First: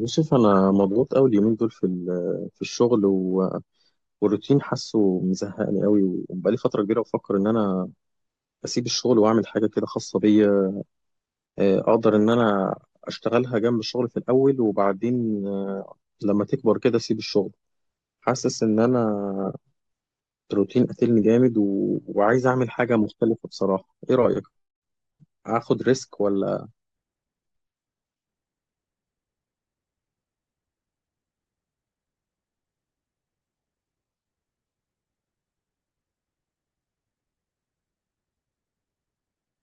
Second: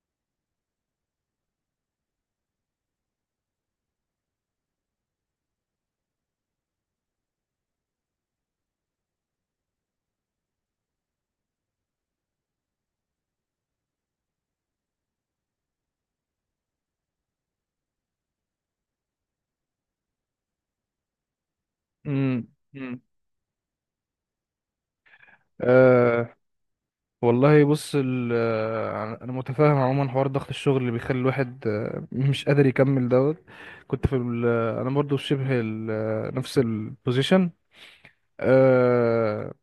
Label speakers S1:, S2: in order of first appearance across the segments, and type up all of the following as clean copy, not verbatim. S1: يوسف، انا مضغوط قوي اليومين دول في الشغل والروتين حاسه مزهقني قوي. وبقالي فتره كبيره بفكر ان انا اسيب الشغل واعمل حاجه كده خاصه بيا. اقدر ان انا اشتغلها جنب الشغل في الاول، وبعدين لما تكبر كده اسيب الشغل. حاسس ان انا الروتين قاتلني جامد وعايز
S2: امم
S1: اعمل حاجه
S2: امم
S1: مختلفه. بصراحه ايه رايك؟ اخد ريسك
S2: أه.
S1: ولا؟
S2: والله بص، انا متفاهم عموما حوار ضغط الشغل اللي بيخلي الواحد مش قادر يكمل دوت. كنت في انا برضو في شبه نفس البوزيشن. أه.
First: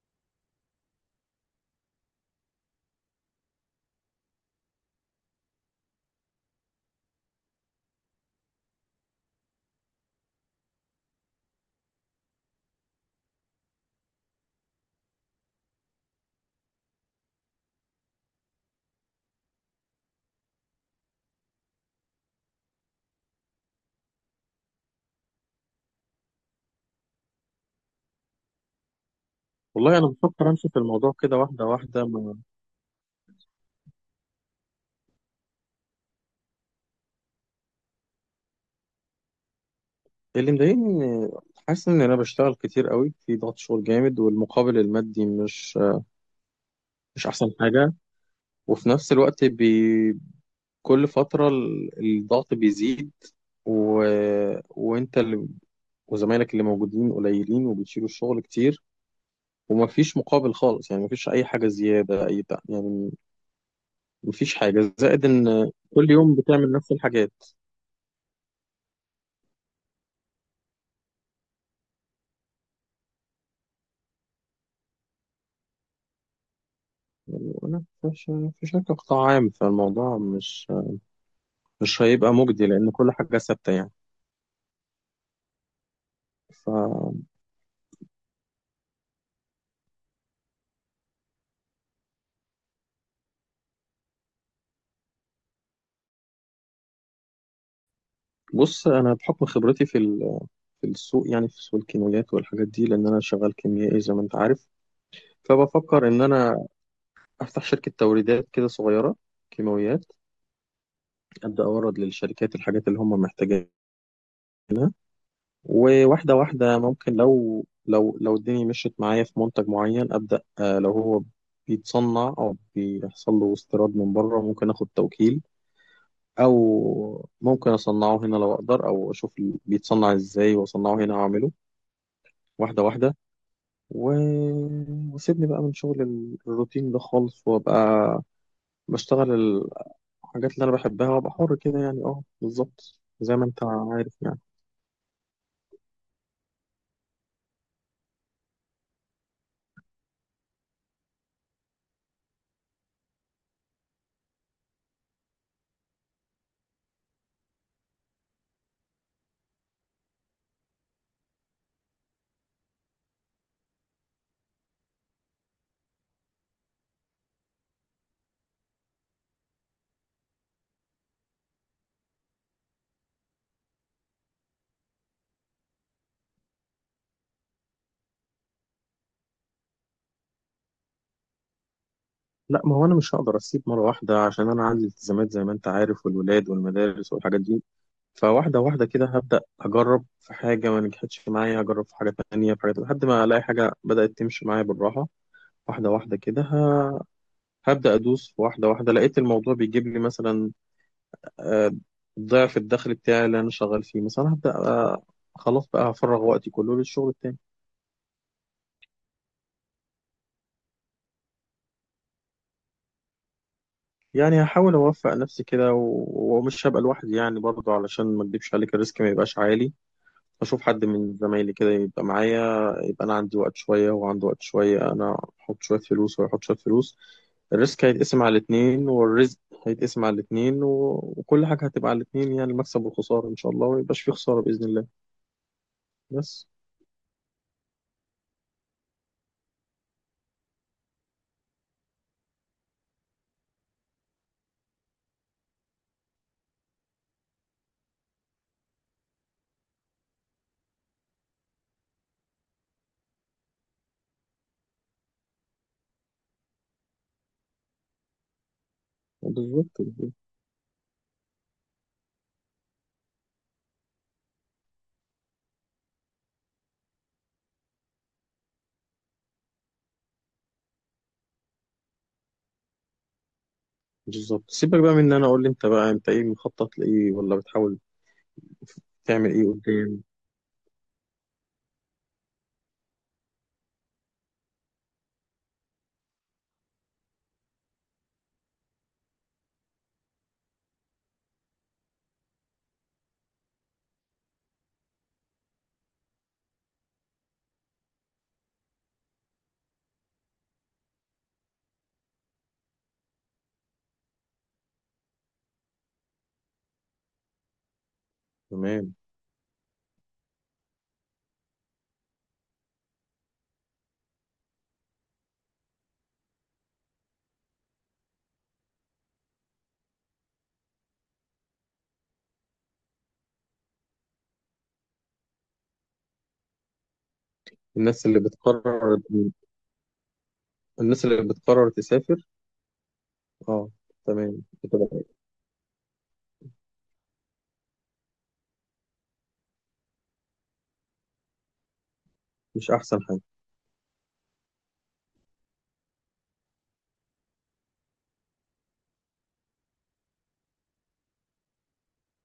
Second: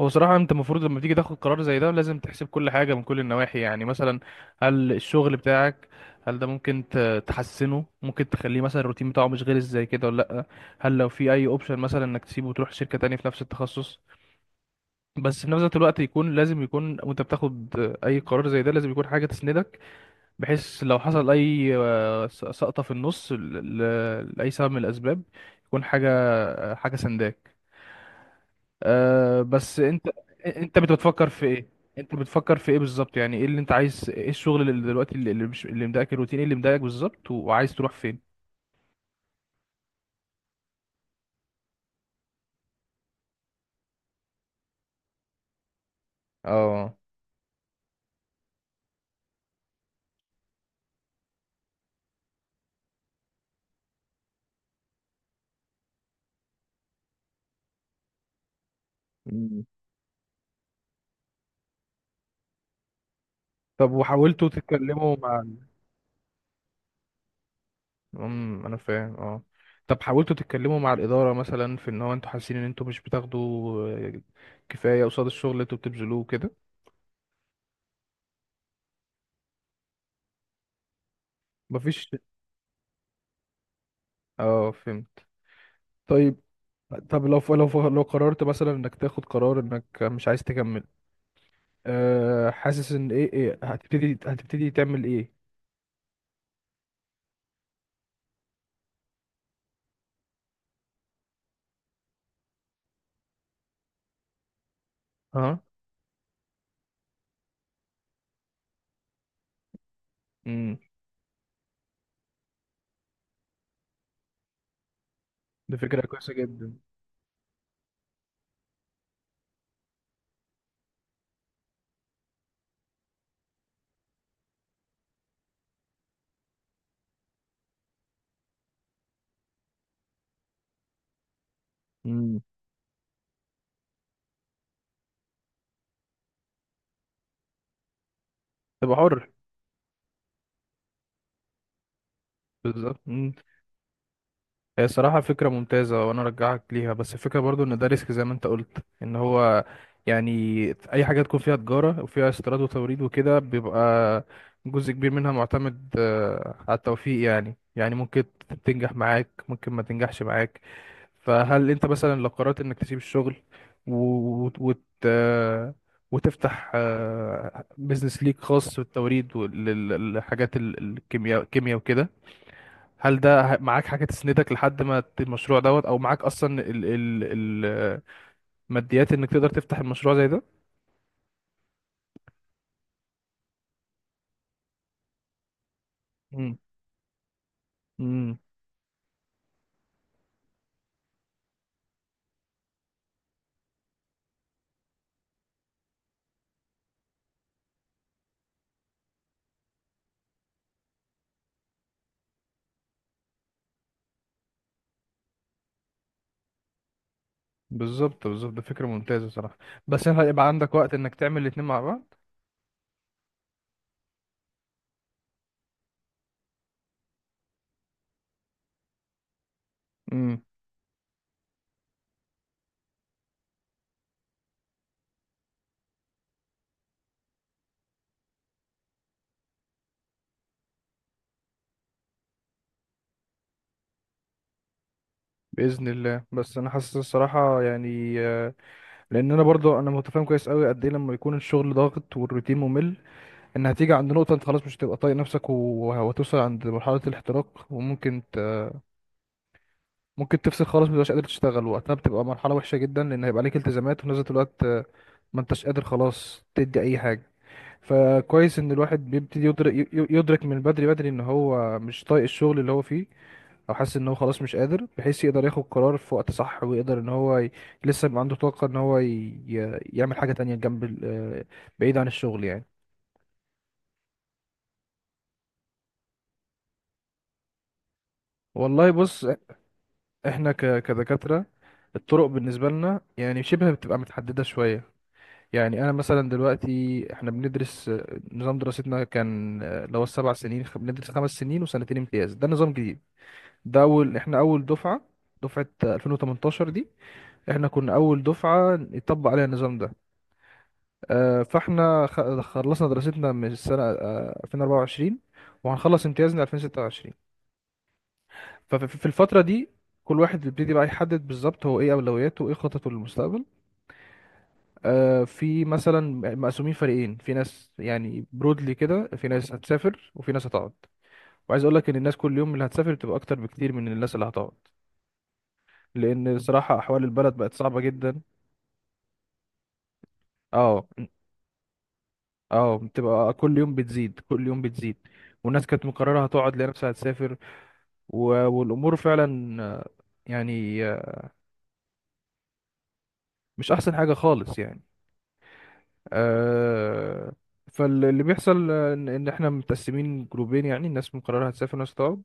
S2: هو صراحة انت المفروض لما تيجي تاخد قرار زي ده لازم تحسب كل حاجة من كل النواحي، يعني مثلا، هل الشغل بتاعك، هل ده ممكن تحسنه، ممكن تخليه مثلا الروتين بتاعه مش غير زي كده ولا لا، هل لو في اي اوبشن مثلا انك تسيبه وتروح شركة تانية في نفس التخصص، بس في نفس الوقت يكون لازم يكون، وانت بتاخد اي قرار زي ده لازم يكون حاجه تسندك، بحيث لو حصل اي سقطه في النص، لاي سبب من الاسباب، يكون حاجه، حاجه سنداك. بس
S1: والله
S2: انت،
S1: انا بفكر امشي
S2: انت
S1: في الموضوع
S2: بتفكر
S1: كده
S2: في
S1: واحده
S2: ايه؟
S1: واحده.
S2: انت بتفكر في ايه بالظبط؟ يعني ايه اللي انت عايز؟ ايه الشغل اللي دلوقتي، اللي اللي مش اللي مضايقك؟ الروتين ايه اللي مضايقك بالظبط، وعايز تروح فين؟
S1: اللي مضايقني إن- حاسس ان انا بشتغل كتير قوي في ضغط شغل جامد، والمقابل المادي مش
S2: اه.
S1: مش احسن حاجه. وفي نفس الوقت كل فتره الضغط بيزيد. و... وانت اللي... وزمايلك اللي موجودين قليلين وبتشيلوا الشغل كتير،
S2: مم.
S1: ومفيش مقابل خالص يعني. مفيش اي حاجه زياده اي بتاع يعني.
S2: طب وحاولتوا
S1: مفيش حاجه
S2: تتكلموا
S1: زائد،
S2: مع...
S1: ان كل يوم بتعمل نفس الحاجات.
S2: انا فاهم. اه. طب حاولتوا تتكلموا مع الإدارة مثلا، في ان هو انتوا حاسين ان انتوا مش بتاخدوا آه، كفاية قصاد الشغل اللي انتوا بتبذلوه كده؟
S1: يعني انا في شركه قطاع عام، فالموضوع مش
S2: مفيش.
S1: هيبقى مجدي لان كل حاجه ثابته يعني.
S2: اه فهمت. طيب.
S1: ف
S2: طب لو لو قررت مثلا انك تاخد قرار انك مش عايز تكمل، حاسس ان ايه، هتبتدي، هتبتدي تعمل ايه؟
S1: بص، انا بحكم خبرتي في السوق، يعني في سوق الكيماويات والحاجات دي، لان انا شغال كيميائي زي ما انت عارف.
S2: اه.
S1: فبفكر ان انا افتح شركه توريدات كده صغيره، كيماويات.
S2: امم
S1: ابدا اورد للشركات الحاجات اللي هم محتاجينها،
S2: دي فكرة كويسة
S1: وواحده
S2: جدا.
S1: واحده. ممكن لو الدنيا مشيت معايا في منتج معين، ابدا لو هو بيتصنع او بيحصل له استيراد من بره، ممكن اخد توكيل. او ممكن اصنعه هنا لو اقدر، او اشوف بيتصنع ازاي واصنعه هنا واعمله.
S2: امم
S1: واحده واحده. و... وسيبني بقى من شغل الروتين ده خالص، وابقى
S2: تبقى حر.
S1: بشتغل الحاجات اللي انا بحبها، وابقى حر كده يعني. اه بالظبط
S2: بالظبط.
S1: زي ما انت عارف يعني.
S2: هي صراحة فكرة ممتازة وأنا أرجعك ليها، بس الفكرة برضو إن ده ريسك زي ما أنت قلت، إن هو، يعني، أي حاجة تكون فيها تجارة وفيها استيراد وتوريد وكده بيبقى جزء كبير منها معتمد على التوفيق، يعني ممكن تنجح معاك، ممكن ما تنجحش معاك. فهل أنت مثلا لو قررت إنك تسيب الشغل و... وت... آه، وتفتح بيزنس ليك خاص بالتوريد والحاجات، الكيمياء وكده، هل ده معاك حاجة تسندك لحد ما المشروع دوت، او معاك اصلا الماديات انك تقدر تفتح المشروع زي ده؟
S1: لا، ما هو انا مش هقدر اسيب مره واحده عشان انا عندي التزامات زي ما انت عارف، والولاد
S2: امم
S1: والمدارس والحاجات دي.
S2: امم
S1: فواحده واحده كده هبدا اجرب. في حاجه ما نجحتش معايا، اجرب في حاجه تانية، في حاجه، لحد ما الاقي حاجه بدات تمشي معايا بالراحه. واحده واحده كده هبدا ادوس. واحده واحده، لقيت الموضوع بيجيب لي مثلا آه، ضعف الدخل بتاعي اللي انا شغال فيه، مثلا هبدا خلاص بقى هفرغ وقتي كله للشغل التاني.
S2: بالظبط، بالظبط، ده فكرة ممتازة صراحة، بس انت هيبقى عندك وقت انك تعمل الاتنين مع بعض؟
S1: يعني هحاول اوفق نفسي كده ومش هبقى لوحدي يعني برضه، علشان ما اكدبش عليك الريسك ما يبقاش عالي.
S2: امم
S1: اشوف حد من زمايلي كده يبقى معايا. يبقى انا عندي وقت شويه، وهو عنده وقت شويه، انا احط شويه فلوس وهو يحط شويه فلوس. الريسك هيتقسم على الاتنين، والرزق هيتقسم على الاتنين. وكل حاجه هتبقى على الاتنين يعني، المكسب والخساره ان شاء الله، وميبقاش في خساره باذن الله.
S2: بإذن الله.
S1: بس.
S2: بس انا حاسس الصراحة، يعني، لان انا برضو انا متفاهم كويس قوي قد ايه لما يكون الشغل ضاغط والروتين ممل، ان هتيجي عند نقطة انت خلاص مش هتبقى طايق نفسك، وهتوصل عند مرحلة الاحتراق، وممكن، ممكن تفصل خالص، مبتبقاش قادر تشتغل، وقتها بتبقى مرحلة وحشة جدا، لأن هيبقى عليك التزامات، وفي نفس الوقت ما انتش قادر خلاص تدي أي حاجة. فكويس إن الواحد بيبتدي يدرك،
S1: بالظبط
S2: يدرك من بدري بدري إن هو مش طايق الشغل اللي هو فيه، أو حاسس إن هو خلاص مش قادر، بحيث يقدر ياخد قرار في وقت صح، ويقدر إن هو ي... لسه يبقى عنده طاقة إن هو ي... يعمل حاجة تانية جنب بعيد عن الشغل يعني.
S1: بالظبط. سيبك بقى من ان انا، اقول لي انت بقى، انت ايه مخطط لايه، ولا بتحاول
S2: والله بص،
S1: تعمل ايه قدام؟
S2: إحنا ك... كدكاترة، الطرق بالنسبة لنا يعني شبه بتبقى متحددة شوية. يعني انا مثلا دلوقتي احنا بندرس، نظام دراستنا كان اللي هو ال7 سنين، بندرس 5 سنين وسنتين امتياز، ده نظام جديد، ده اول، احنا اول دفعه، دفعه 2018 دي، احنا كنا اول دفعه يطبق عليها النظام ده. فاحنا خلصنا دراستنا من السنه 2024، وهنخلص امتيازنا 2026.
S1: تمام.
S2: ففي الفتره دي كل واحد بيبتدي بقى يحدد بالظبط هو ايه اولوياته وايه خططه للمستقبل. في مثلا مقسومين فريقين، في ناس يعني برودلي كده، في ناس هتسافر وفي ناس هتقعد، وعايز اقول لك ان الناس كل يوم اللي هتسافر بتبقى اكتر بكتير من الناس اللي هتقعد، لان صراحة احوال البلد بقت صعبة
S1: الناس
S2: جدا.
S1: اللي بتقرر
S2: اه.
S1: الناس اللي بتقرر تسافر.
S2: اه بتبقى كل
S1: اه،
S2: يوم بتزيد،
S1: تمام.
S2: كل يوم
S1: بتبقى
S2: بتزيد. والناس كانت مقررة هتقعد لقى نفسها هتسافر، و... والامور فعلا، يعني آه،
S1: مش احسن حاجه.
S2: مش احسن حاجة خالص يعني. آه، فاللي بيحصل إن احنا متقسمين جروبين، يعني الناس مقررة هتسافر وناس هتقعد.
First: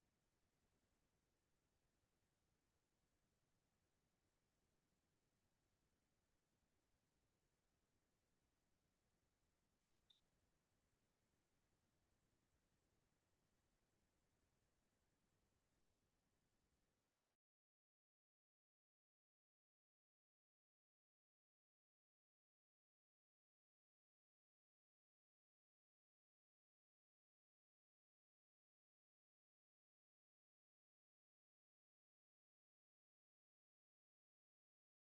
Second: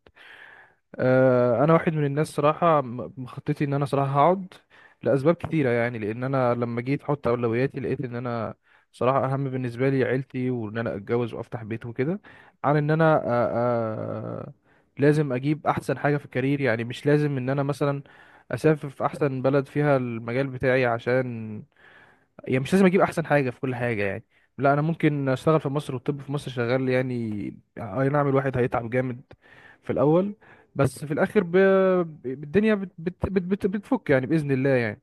S2: انا واحد من الناس صراحه، مخططي ان انا صراحه هقعد لاسباب كتيره، يعني لان انا لما جيت احط اولوياتي لقيت ان انا صراحه اهم بالنسبه لي عيلتي، وان انا اتجوز وافتح بيت وكده، عن ان انا آه، لازم اجيب احسن حاجه في الكارير، يعني مش لازم ان انا مثلا اسافر في احسن بلد فيها المجال بتاعي، عشان يعني مش لازم اجيب احسن حاجه في كل حاجه يعني، لا، انا ممكن اشتغل في مصر، والطب في مصر شغال يعني. اي نعم الواحد هيتعب جامد في الاول، بس في الاخر الدنيا بتفك يعني باذن الله يعني.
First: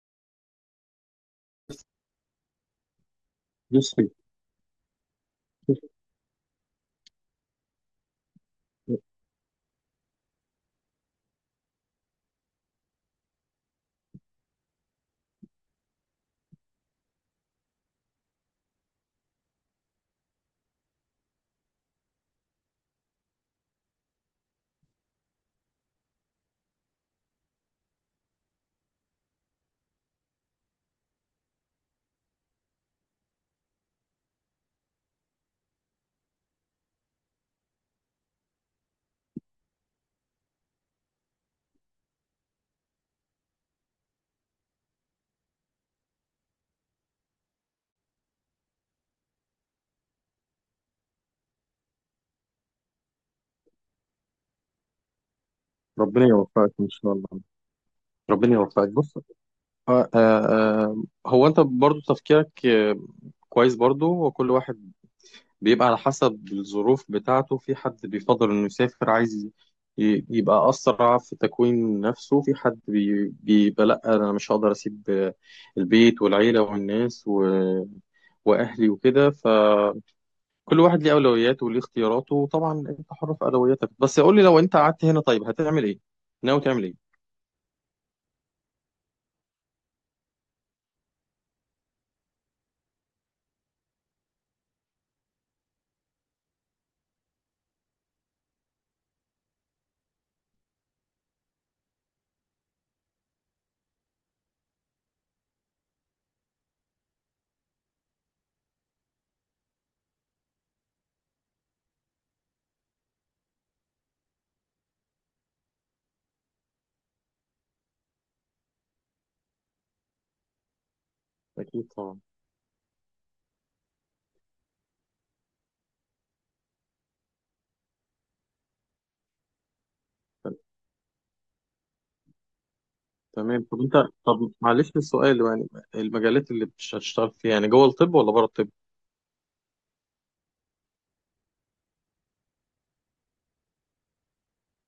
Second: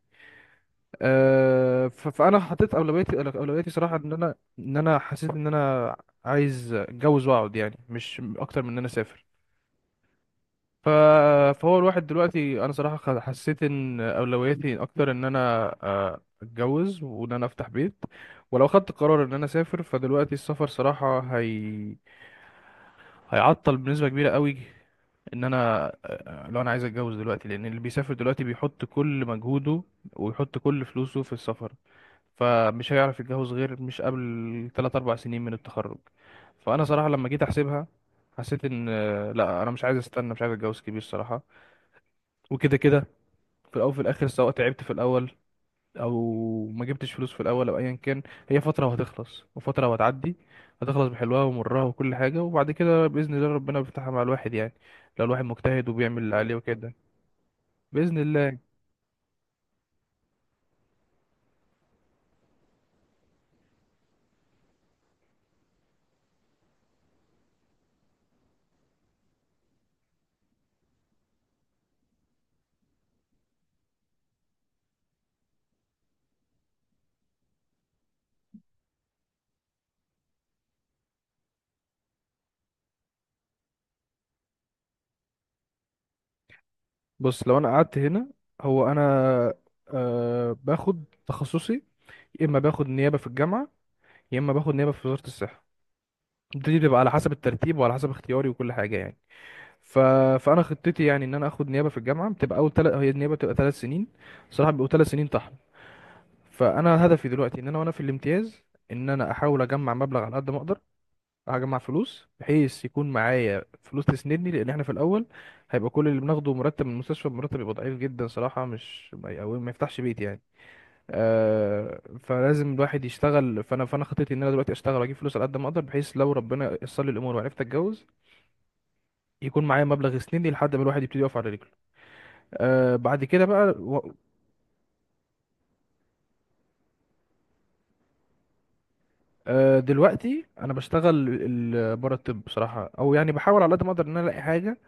S2: فانا حطيت اولوياتي، صراحه
S1: بصي.
S2: ان انا، حسيت ان
S1: بصي،
S2: انا عايز اتجوز واقعد، يعني مش اكتر من ان انا اسافر. ف... فهو الواحد دلوقتي، انا صراحة حسيت ان اولوياتي اكتر ان انا اتجوز وان انا افتح بيت. ولو خدت قرار ان انا اسافر، فدلوقتي السفر صراحة هيعطل بنسبة كبيرة قوي ان انا، لو انا عايز اتجوز دلوقتي، لان اللي بيسافر دلوقتي بيحط كل مجهوده ويحط كل فلوسه في السفر، فمش هيعرف يتجوز غير مش قبل 3 4 سنين من التخرج. فانا صراحة لما جيت احسبها، حسيت ان، لا انا مش عايز استنى، مش عايز اتجوز كبير صراحة، وكده كده، في الاول وفي الاخر، سواء تعبت في الاول او ما جبتش فلوس في الاول او ايا كان، هي فتره وهتخلص، وفتره وهتعدي، هتخلص بحلوها ومرها وكل حاجه، وبعد كده باذن الله ربنا بيفتحها مع الواحد يعني، لو الواحد مجتهد وبيعمل
S1: ربنا
S2: اللي عليه
S1: يوفقك ان
S2: وكده.
S1: شاء الله.
S2: باذن
S1: ربنا
S2: الله.
S1: يوفقك. بص، هو انت برضو تفكيرك كويس برضو. وكل واحد بيبقى على حسب الظروف بتاعته. في حد بيفضل إنه يسافر، عايز يبقى أسرع في تكوين نفسه. في حد بيبقى لأ، أنا مش هقدر أسيب البيت والعيلة والناس وأهلي وكده. فكل واحد ليه أولوياته وليه اختياراته، وطبعا أنت حر في أولوياتك. بس قول لي، لو أنت قعدت هنا طيب هتعمل إيه؟ ناوي تعمل إيه؟
S2: بص لو انا قعدت هنا، هو انا باخد تخصصي، يا اما باخد نيابه في الجامعه، يا اما باخد نيابه في وزاره الصحه، دي بتبقى على حسب الترتيب وعلى حسب اختياري وكل حاجه يعني. ف... فانا خطتي يعني ان انا اخد نيابه في الجامعه، بتبقى هي النيابه بتبقى 3 سنين، صراحه بيبقوا 3 سنين طحن. فانا هدفي دلوقتي، ان انا وانا في الامتياز، ان انا احاول اجمع مبلغ على قد ما اقدر، اجمع فلوس بحيث يكون معايا فلوس تسندني، لان احنا في الاول هيبقى كل اللي بناخده مرتب من المستشفى، مرتب بيبقى ضعيف جدا صراحه، مش ما ي- أو ما يفتحش بيت يعني.
S1: أكيد
S2: آه،
S1: طبعا.
S2: فلازم الواحد يشتغل، فانا خطتي ان انا دلوقتي اشتغل واجيب فلوس على قد ما اقدر، بحيث لو ربنا يسر لي الامور وعرفت اتجوز، يكون معايا مبلغ يسندني لحد ما الواحد يبتدي يقف على رجله. آه، بعد كده بقى
S1: تمام طب أنت.
S2: و...
S1: معلش السؤال يعني، المجالات اللي مش هتشتغل فيها، يعني جوه الطب ولا بره الطب؟
S2: دلوقتي انا بشتغل بره الطب بصراحه، او يعني بحاول على قد ما اقدر ان انا الاقي حاجه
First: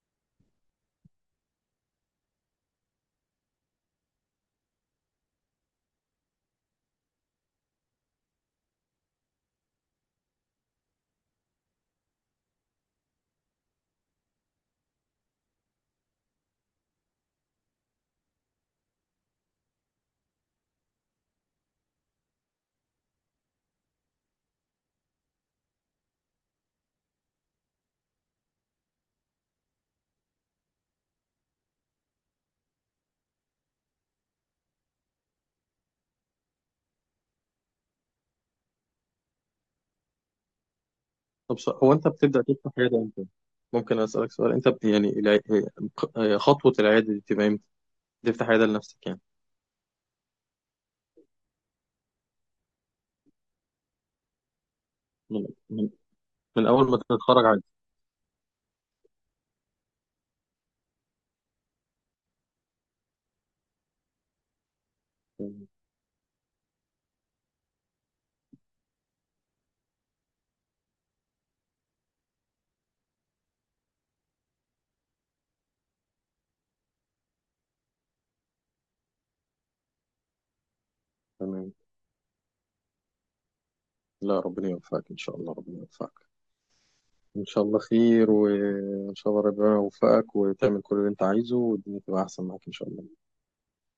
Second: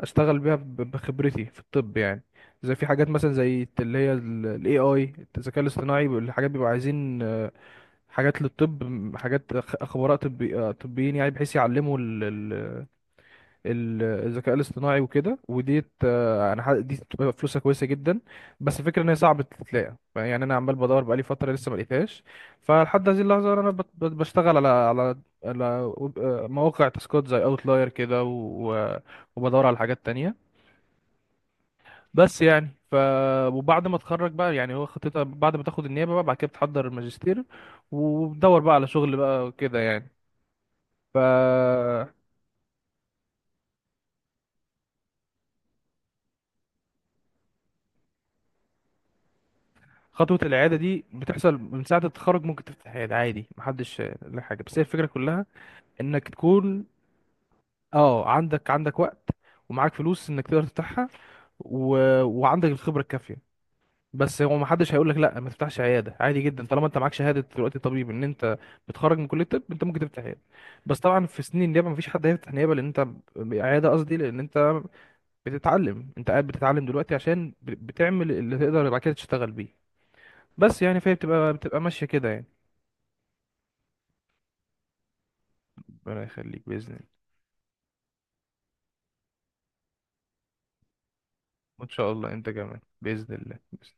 S2: اشتغل بيها بخبرتي في الطب يعني. زي في حاجات مثلا زي اللي هي الاي اي، الذكاء الاصطناعي، الحاجات بيبقوا عايزين حاجات للطب، حاجات خبراء طبي، طبيين يعني، بحيث يعلموا الذكاء الاصطناعي وكده، وديت، دي بتبقى فلوسها كويسه جدا. بس الفكره ان هي صعبه تتلاقي، يعني انا عمال بدور بقالي فتره لسه ما لقيتهاش. فلحد هذه اللحظه انا بشتغل على على مواقع تاسكات زي اوتلاير كده، وبدور على حاجات تانية، بس يعني ف. وبعد ما اتخرج بقى، يعني هو خطتها بعد ما تاخد النيابه بقى، بعد كده بتحضر الماجستير، وبتدور بقى على شغل بقى وكده يعني ف.
S1: طب هو انت بتبدأ تفتح عيادة امتى؟ ممكن اسألك سؤال؟ يعني خطوة العيادة دي بتبقى امتى؟ تفتح عيادة لنفسك يعني.
S2: خطوة الإعادة دي بتحصل من ساعة التخرج، ممكن تفتح عيادة عادي، محدش له حاجة، بس هي الفكرة كلها
S1: من... من...
S2: إنك
S1: من
S2: تكون،
S1: اول ما تتخرج عادي.
S2: اه، عندك وقت ومعاك فلوس إنك تقدر تفتحها، و... وعندك الخبرة الكافية، بس هو محدش هيقولك لأ ما تفتحش عيادة، عادي جدا، طالما أنت معاك شهادة دلوقتي طبيب، إن أنت بتخرج من كلية الطب أنت ممكن تفتح عيادة. بس طبعا في سنين النيابة مفيش حد هيفتح نيابة، لأن أنت، عيادة قصدي، لأن أنت بتتعلم، أنت قاعد بتتعلم دلوقتي عشان بتعمل اللي تقدر بعد كده تشتغل بيه، بس يعني فهي بتبقى
S1: تمام.
S2: بتبقى ماشية كده يعني.
S1: لا، ربنا يوفقك ان شاء الله. ربنا
S2: ربنا
S1: يوفقك.
S2: يخليك بإذن الله.
S1: ان شاء الله خير، وان شاء الله ربنا يوفقك وتعمل كل اللي انت عايزه،
S2: وإن
S1: والدنيا
S2: شاء
S1: تبقى
S2: الله
S1: احسن
S2: أنت
S1: معاك ان
S2: كمان،
S1: شاء الله.
S2: بإذن الله، بإذن الله.